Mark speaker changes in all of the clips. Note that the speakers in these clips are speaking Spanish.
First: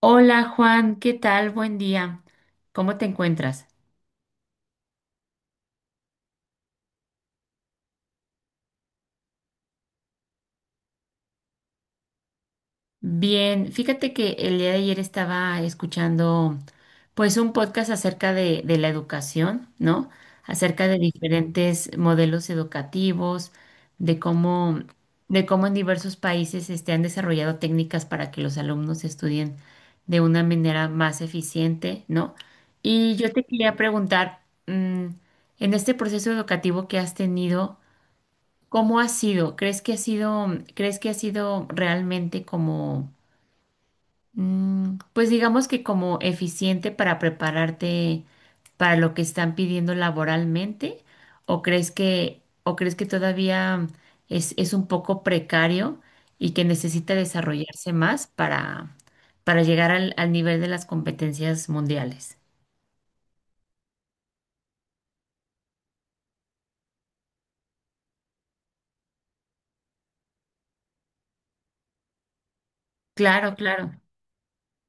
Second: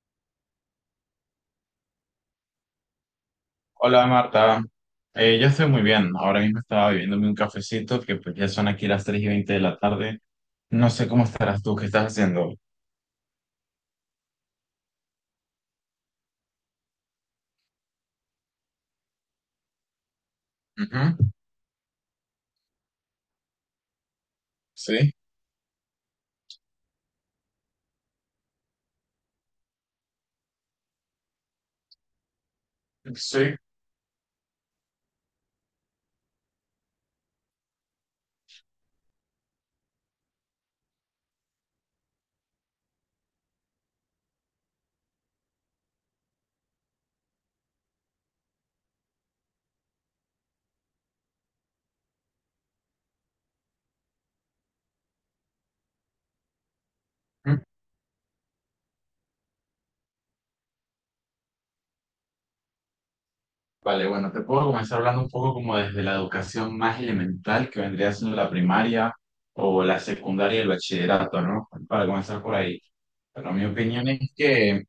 Speaker 1: Hola Juan, ¿qué tal? Buen día. ¿Cómo te encuentras?
Speaker 2: Hola Marta. Yo estoy muy bien. Ahora mismo estaba bebiéndome un cafecito que pues ya son aquí las 3:20 de la tarde. No sé cómo estarás tú, ¿qué estás haciendo?
Speaker 1: Bien, fíjate que el día de ayer estaba escuchando pues un podcast acerca de la educación, ¿no? Acerca de
Speaker 2: Ujú.
Speaker 1: diferentes modelos educativos, de cómo,
Speaker 2: Sí,
Speaker 1: de cómo en diversos países han desarrollado técnicas para que los alumnos estudien de una manera más eficiente, ¿no? Y yo te
Speaker 2: sí.
Speaker 1: quería preguntar, en este proceso educativo que has tenido, ¿cómo ha sido? ¿Crees que ha sido realmente como, pues digamos que como eficiente para prepararte para lo que están pidiendo laboralmente? ¿O crees que todavía es un poco precario y que necesita
Speaker 2: Ujú.
Speaker 1: desarrollarse más para llegar al nivel de las competencias mundiales?
Speaker 2: Vale, bueno, te puedo comenzar hablando un poco como desde la educación más elemental que vendría siendo la primaria o la secundaria y el bachillerato, ¿no? Para comenzar por ahí. Bueno,
Speaker 1: Claro,
Speaker 2: mi
Speaker 1: claro.
Speaker 2: opinión es que,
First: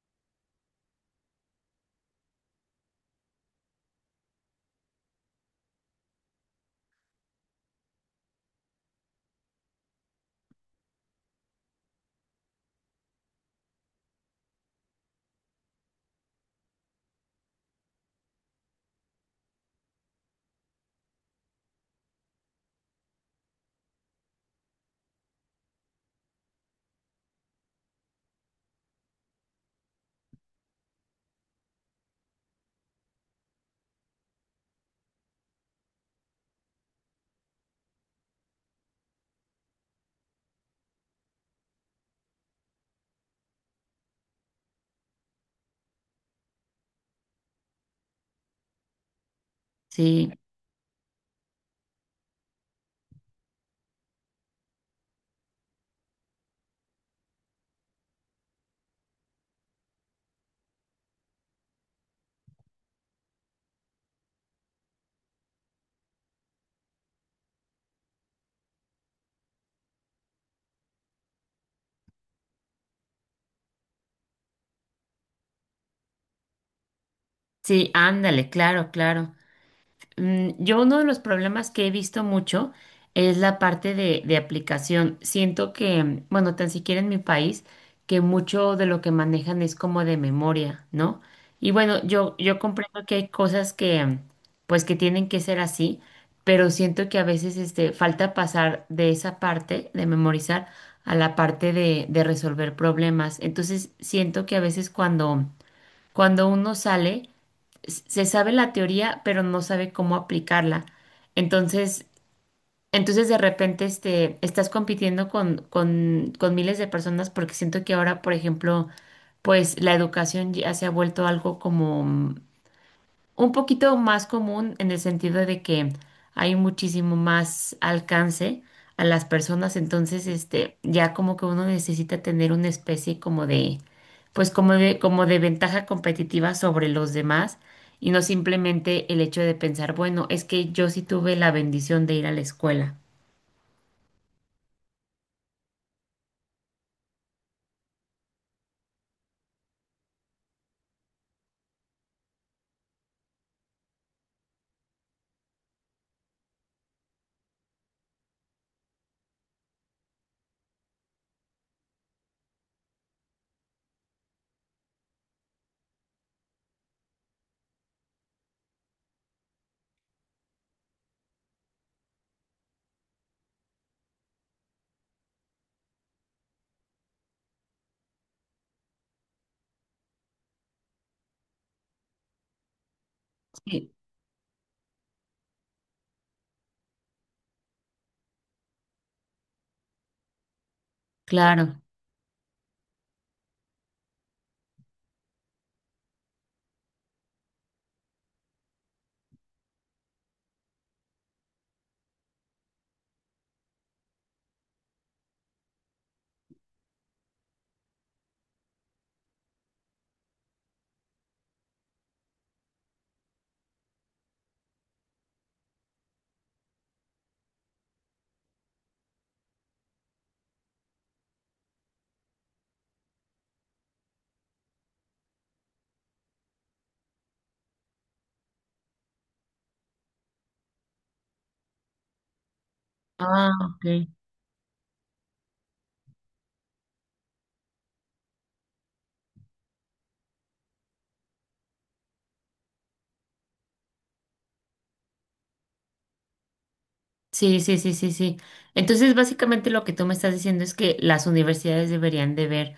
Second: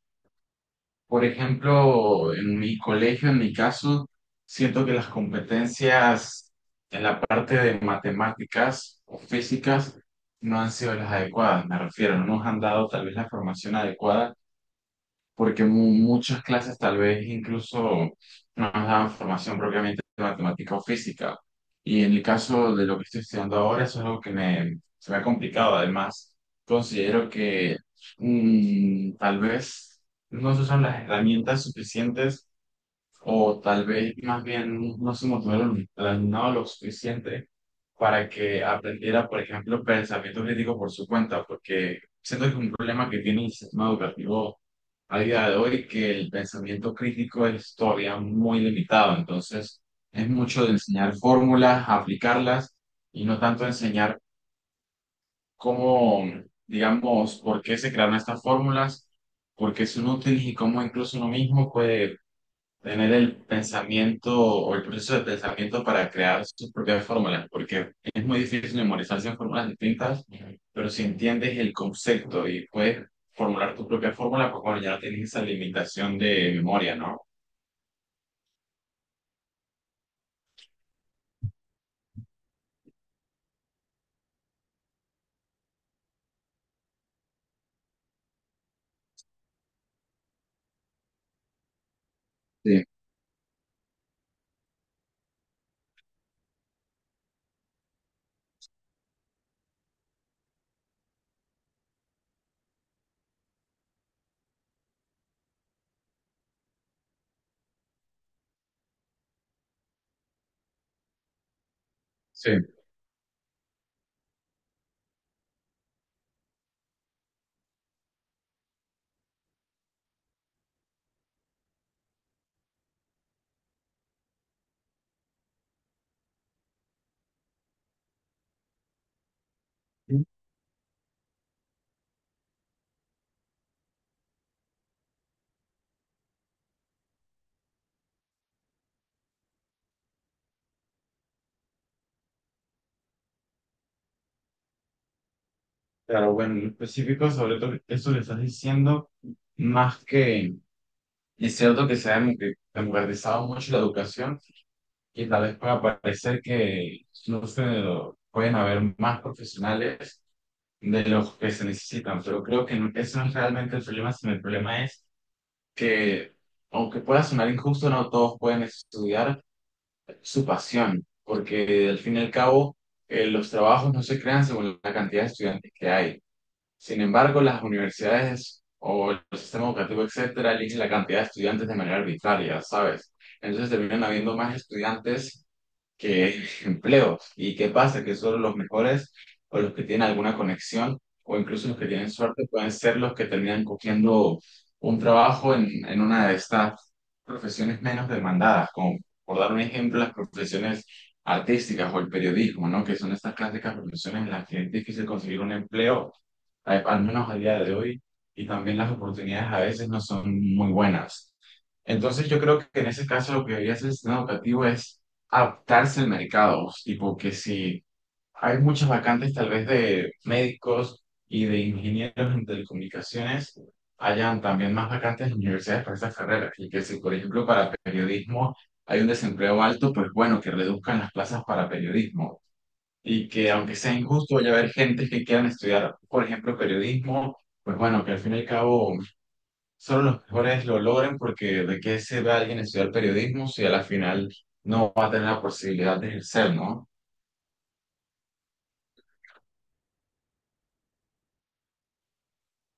Speaker 2: por ejemplo, en mi colegio, en mi caso, siento que las competencias en la parte de matemáticas o físicas no han sido las adecuadas, me refiero, no nos han dado tal vez la formación adecuada porque muchas clases tal vez incluso no nos daban formación propiamente de matemática o física. Y en el caso de lo que estoy estudiando ahora, eso es algo que me, se me ha complicado. Además, considero que tal vez no se usan las herramientas suficientes o tal vez más bien no se motivaron el alumnado lo suficiente para que aprendiera, por ejemplo, pensamiento crítico por su cuenta, porque siento que es un problema que tiene el sistema educativo a día de hoy, que el pensamiento crítico es todavía muy limitado. Entonces, es
Speaker 1: Sí,
Speaker 2: mucho de enseñar fórmulas, aplicarlas y no tanto enseñar cómo, digamos, por qué se crearon estas fórmulas, por qué son útiles y cómo incluso uno mismo puede tener el pensamiento o el proceso de pensamiento para crear sus propias fórmulas, porque es muy difícil memorizarse en fórmulas distintas, pero si entiendes el concepto y puedes formular tu propia fórmula, pues bueno, ya no tienes esa limitación de memoria, ¿no?
Speaker 1: sí, ándale, claro, claro. Yo, uno de los problemas que he visto mucho es la parte de aplicación. Siento que, bueno, tan siquiera en mi país, que mucho de lo que manejan es como de memoria, ¿no? Y bueno, yo
Speaker 2: Sí,
Speaker 1: comprendo que hay cosas que, pues, que tienen que ser así, pero siento que a veces, falta pasar de esa parte de memorizar a la parte de resolver problemas. Entonces, siento que a veces cuando uno sale, se sabe la teoría, pero no sabe cómo aplicarla. Entonces,
Speaker 2: sí.
Speaker 1: de repente estás compitiendo con miles de personas, porque siento que ahora, por ejemplo, pues la educación ya se ha vuelto algo como, un poquito más común, en el sentido de que hay muchísimo más alcance a las personas. Entonces ya como que uno necesita tener una especie como de pues como de ventaja competitiva sobre los demás, y no simplemente el hecho de pensar, bueno, es que yo sí tuve la bendición de ir a la escuela.
Speaker 2: Pero bueno, en específico sobre todo eso que estás diciendo, más que es cierto que se ha democratizado mucho la educación y tal vez pueda parecer que, no sé, pueden haber más profesionales de los que se necesitan, pero creo que no, eso no es realmente el problema, sino el problema es que, aunque pueda sonar injusto, no todos pueden estudiar su pasión, porque al fin y al cabo, los trabajos no se crean según la cantidad de estudiantes que hay. Sin embargo, las universidades o el sistema educativo, etcétera, eligen la cantidad de estudiantes de manera arbitraria, ¿sabes? Entonces
Speaker 1: Sí,
Speaker 2: terminan habiendo más estudiantes que empleos. ¿Y qué pasa? Que solo los mejores o los que tienen alguna conexión o incluso los
Speaker 1: claro.
Speaker 2: que tienen suerte pueden ser los que terminan cogiendo un trabajo en una de estas profesiones menos demandadas, como, por dar un ejemplo, las profesiones artísticas o el periodismo, ¿no? Que son estas clásicas profesiones en las que es difícil conseguir un empleo, al menos a día de hoy, y también las oportunidades a veces no son muy buenas. Entonces yo creo que en ese caso lo que debería hacer el sistema educativo es adaptarse al mercado, tipo que si hay muchas vacantes tal vez de médicos y de ingenieros en telecomunicaciones, hayan también más vacantes en universidades para esas carreras, y que si, por ejemplo, para periodismo hay un desempleo alto, pues bueno, que reduzcan las plazas para periodismo y
Speaker 1: Ah,
Speaker 2: que, aunque
Speaker 1: ok.
Speaker 2: sea injusto, vaya a haber gente que quieran estudiar, por ejemplo, periodismo, pues bueno, que al fin y al cabo solo los mejores lo logran, porque de qué se ve alguien estudiar periodismo si a la final no va a tener la posibilidad de ejercer, ¿no?
Speaker 1: Sí, sí, sí, sí, sí. Entonces, básicamente lo que tú me estás diciendo es que las universidades deberían de ver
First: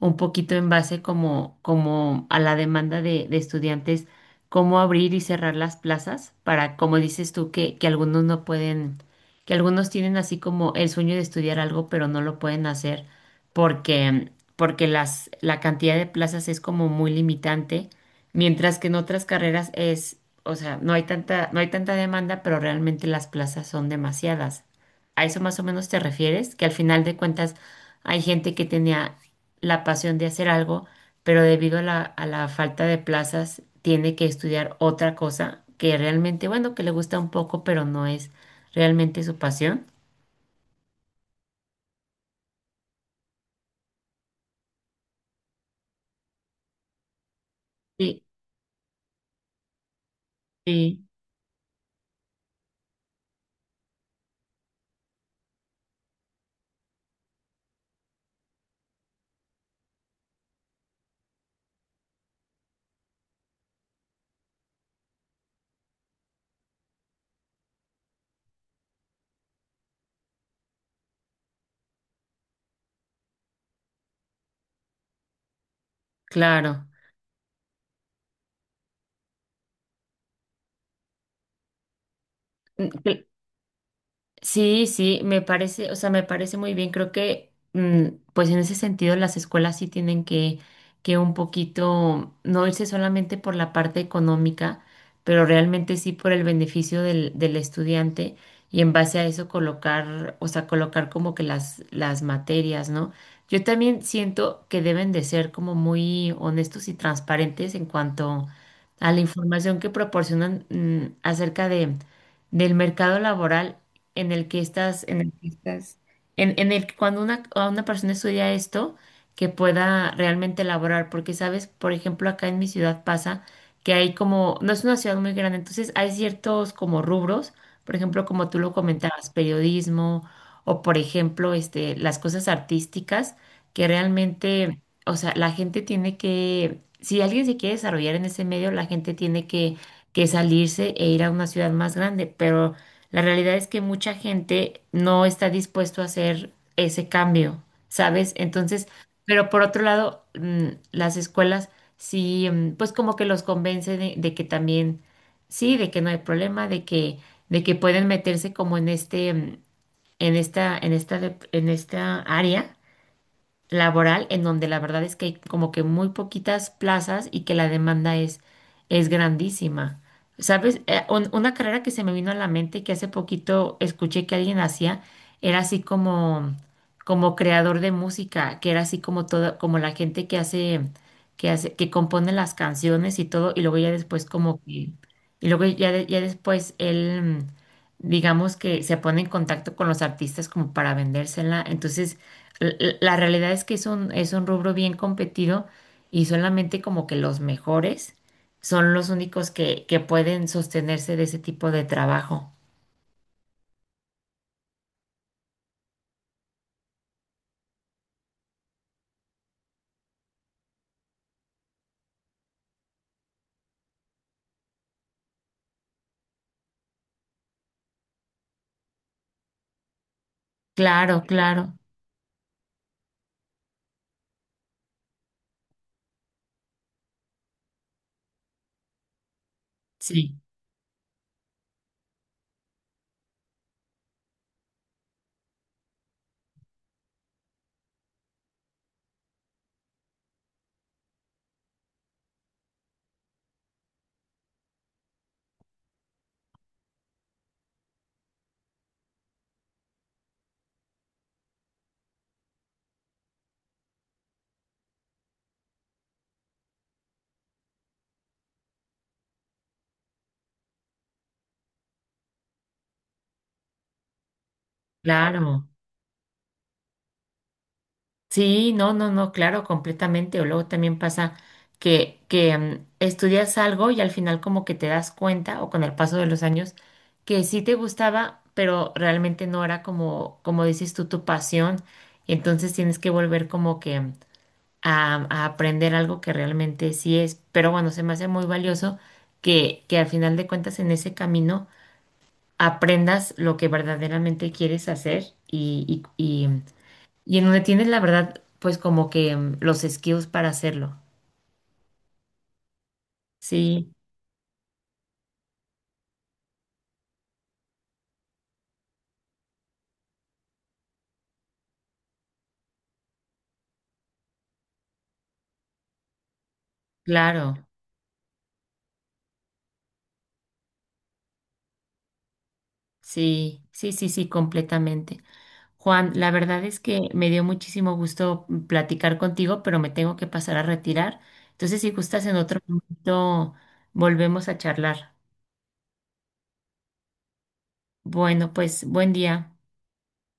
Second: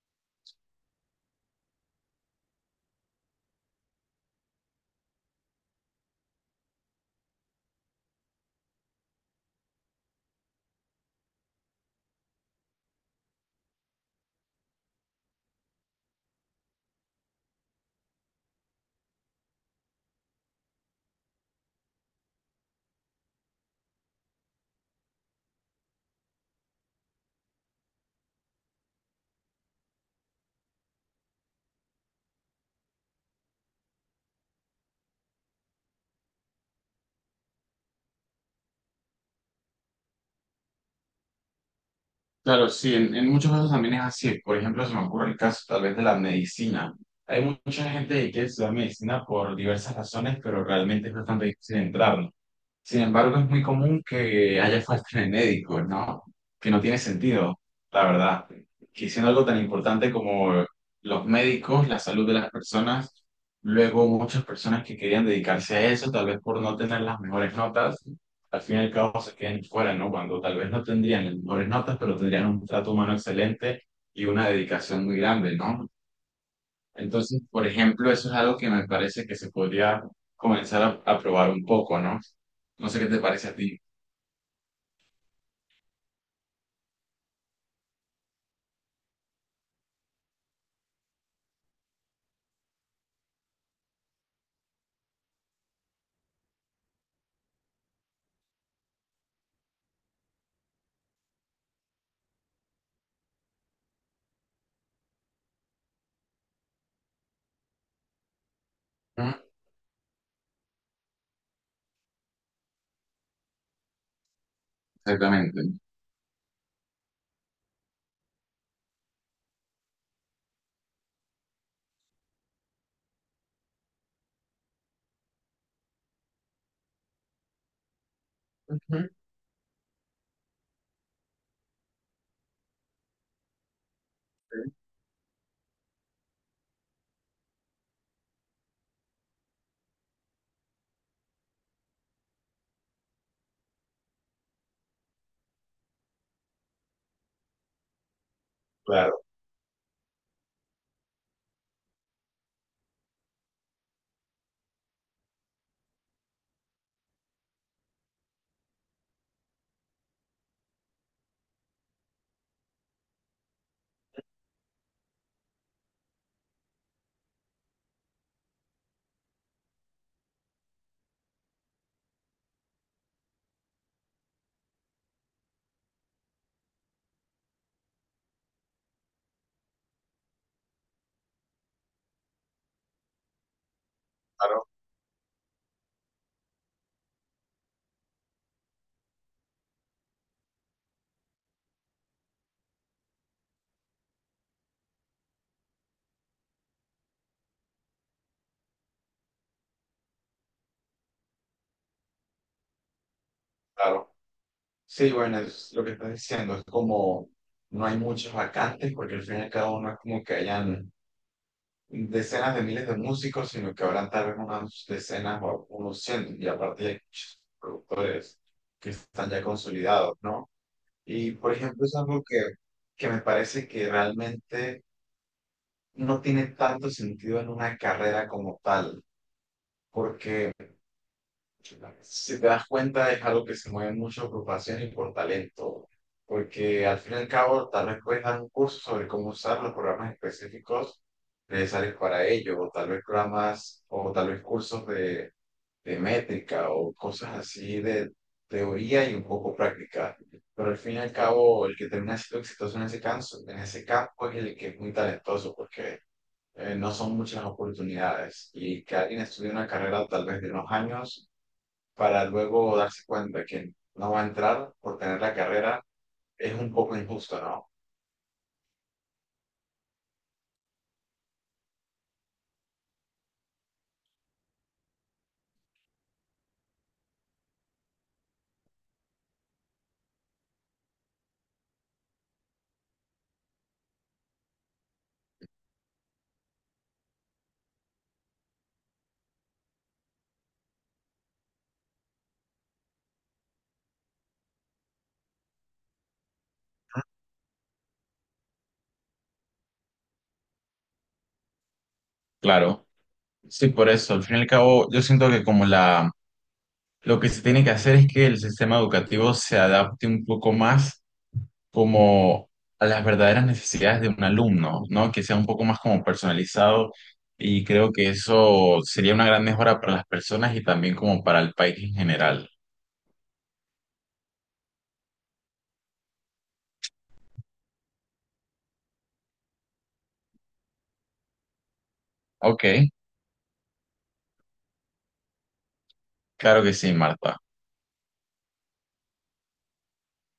Speaker 1: un poquito en base, como a la demanda de estudiantes, cómo abrir y cerrar las plazas para, como dices tú, que algunos no pueden, que algunos tienen así como el sueño de estudiar algo, pero no lo pueden hacer porque, porque la cantidad de plazas es como muy limitante. Mientras que en otras carreras es, o sea, no hay tanta demanda, pero realmente las plazas son demasiadas. ¿A eso más o menos te refieres? Que al final de cuentas hay gente que tenía la pasión de hacer algo, pero debido a la falta de plazas tiene que estudiar otra cosa que realmente, bueno, que le gusta un poco, pero no es realmente su pasión.
Speaker 2: Claro, sí, en muchos casos también es así. Por ejemplo, se me ocurre el caso tal vez de la medicina. Hay mucha gente
Speaker 1: Sí,
Speaker 2: que quiere estudiar medicina por diversas razones, pero
Speaker 1: sí,
Speaker 2: realmente es bastante difícil entrar, ¿no? Sin embargo, es muy común que haya falta de médicos, ¿no? Que no tiene sentido, la verdad. Que siendo algo tan importante como los médicos, la salud de las personas, luego muchas personas que querían dedicarse a eso, tal vez por no tener las mejores notas, al fin y al cabo se queden fuera, ¿no? Cuando tal vez no tendrían las mejores notas, pero tendrían un trato humano excelente y una dedicación muy grande, ¿no?
Speaker 1: claro.
Speaker 2: Entonces, por ejemplo, eso es algo que me parece que se podría comenzar a probar un poco, ¿no? No sé qué te parece a ti.
Speaker 1: Sí, sí, me parece, o sea, me parece muy bien. Creo que, pues en ese sentido, las escuelas sí tienen que un poquito, no irse solamente por la parte económica, pero realmente sí por el beneficio del estudiante, y en base a eso colocar, o sea, colocar como que las materias, ¿no? Yo también siento que deben de ser como muy honestos y transparentes en cuanto a la
Speaker 2: Ujú.
Speaker 1: información que proporcionan, acerca de del mercado laboral en el que estás,
Speaker 2: Exactamente.
Speaker 1: en el que, cuando a una persona estudia esto, que pueda realmente elaborar. Porque sabes, por ejemplo, acá en mi ciudad pasa que hay como, no es una ciudad muy grande, entonces hay ciertos como rubros. Por ejemplo, como tú lo
Speaker 2: Ujú.
Speaker 1: comentabas, periodismo, o por ejemplo, las cosas artísticas, que
Speaker 2: Sí.
Speaker 1: realmente, o sea, la gente tiene que, si alguien se quiere desarrollar en ese medio, la gente tiene que salirse e ir a una ciudad más grande, pero la realidad es que mucha gente no está dispuesto a hacer ese cambio, ¿sabes? Entonces,
Speaker 2: Claro,
Speaker 1: pero por otro lado, las escuelas sí, pues como que los convence de que también, sí, de que no hay problema, de que pueden meterse como en en esta área laboral, en donde la verdad es que hay como que muy poquitas plazas y que la demanda es grandísima. ¿Sabes? Una carrera que se me vino a la mente, y que hace poquito escuché que alguien hacía, era así como, como creador de música, que era así como toda, como la gente que hace, que compone las canciones y todo, y luego ya después como que, y luego ya, ya después él, digamos que se pone en contacto con los artistas como para vendérsela. Entonces, la realidad es que es un rubro bien competido, y solamente como que los mejores son los únicos que pueden sostenerse de ese tipo de trabajo.
Speaker 2: claro. Sí, bueno, es lo que estás diciendo, es como no hay muchas vacantes, porque al fin y al cabo no es como que hayan decenas de miles de músicos, sino que habrán tal vez unas decenas o unos cientos, y aparte hay muchos productores que están ya consolidados, ¿no?
Speaker 1: Claro,
Speaker 2: Y por
Speaker 1: claro,
Speaker 2: ejemplo, es algo que me parece que realmente no tiene tanto sentido en una carrera como tal,
Speaker 1: sí,
Speaker 2: porque si te das cuenta es algo que se mueve mucho por pasión y por talento, porque al fin y al cabo tal vez puedes dar un curso sobre cómo usar los programas específicos necesarios para ello, o tal vez programas, o tal vez cursos de métrica o cosas así de teoría y un poco práctica. Pero al fin y al cabo, el que termina siendo exitoso en ese campo, es el que es muy talentoso, porque no son muchas las oportunidades, y que alguien estudie una carrera tal vez de unos años para luego darse cuenta que no va a entrar por tener la
Speaker 1: claro.
Speaker 2: carrera es un poco injusto, ¿no?
Speaker 1: Sí, no, no, no, claro, completamente. O luego también pasa que estudias algo y al final como que te das cuenta, o con el paso de los años, que sí te gustaba, pero realmente no era, como como dices tú, tu pasión. Y entonces tienes que volver como que... mm, a aprender algo que realmente sí es. Pero bueno, se me hace muy valioso que al final de cuentas en ese camino aprendas lo que verdaderamente quieres hacer, y en donde tienes la verdad, pues como que, los skills para hacerlo.
Speaker 2: Claro, sí, por
Speaker 1: Sí,
Speaker 2: eso. Al fin y al cabo, yo siento que como la, lo que se tiene que hacer es que el sistema educativo se adapte un poco más como a las verdaderas necesidades de un alumno, ¿no? Que sea un poco más como personalizado
Speaker 1: claro.
Speaker 2: y creo que eso sería una gran mejora para las personas y también como para el país en general.
Speaker 1: Sí, sí, sí, sí, completamente. Juan, la verdad es que me dio muchísimo gusto platicar contigo, pero me tengo que pasar a retirar. Entonces, si gustas, en otro
Speaker 2: Ok,
Speaker 1: momento volvemos a charlar.
Speaker 2: claro que sí, Marta.
Speaker 1: Bueno, pues buen día.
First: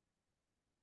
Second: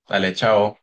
Speaker 2: Dale, chao.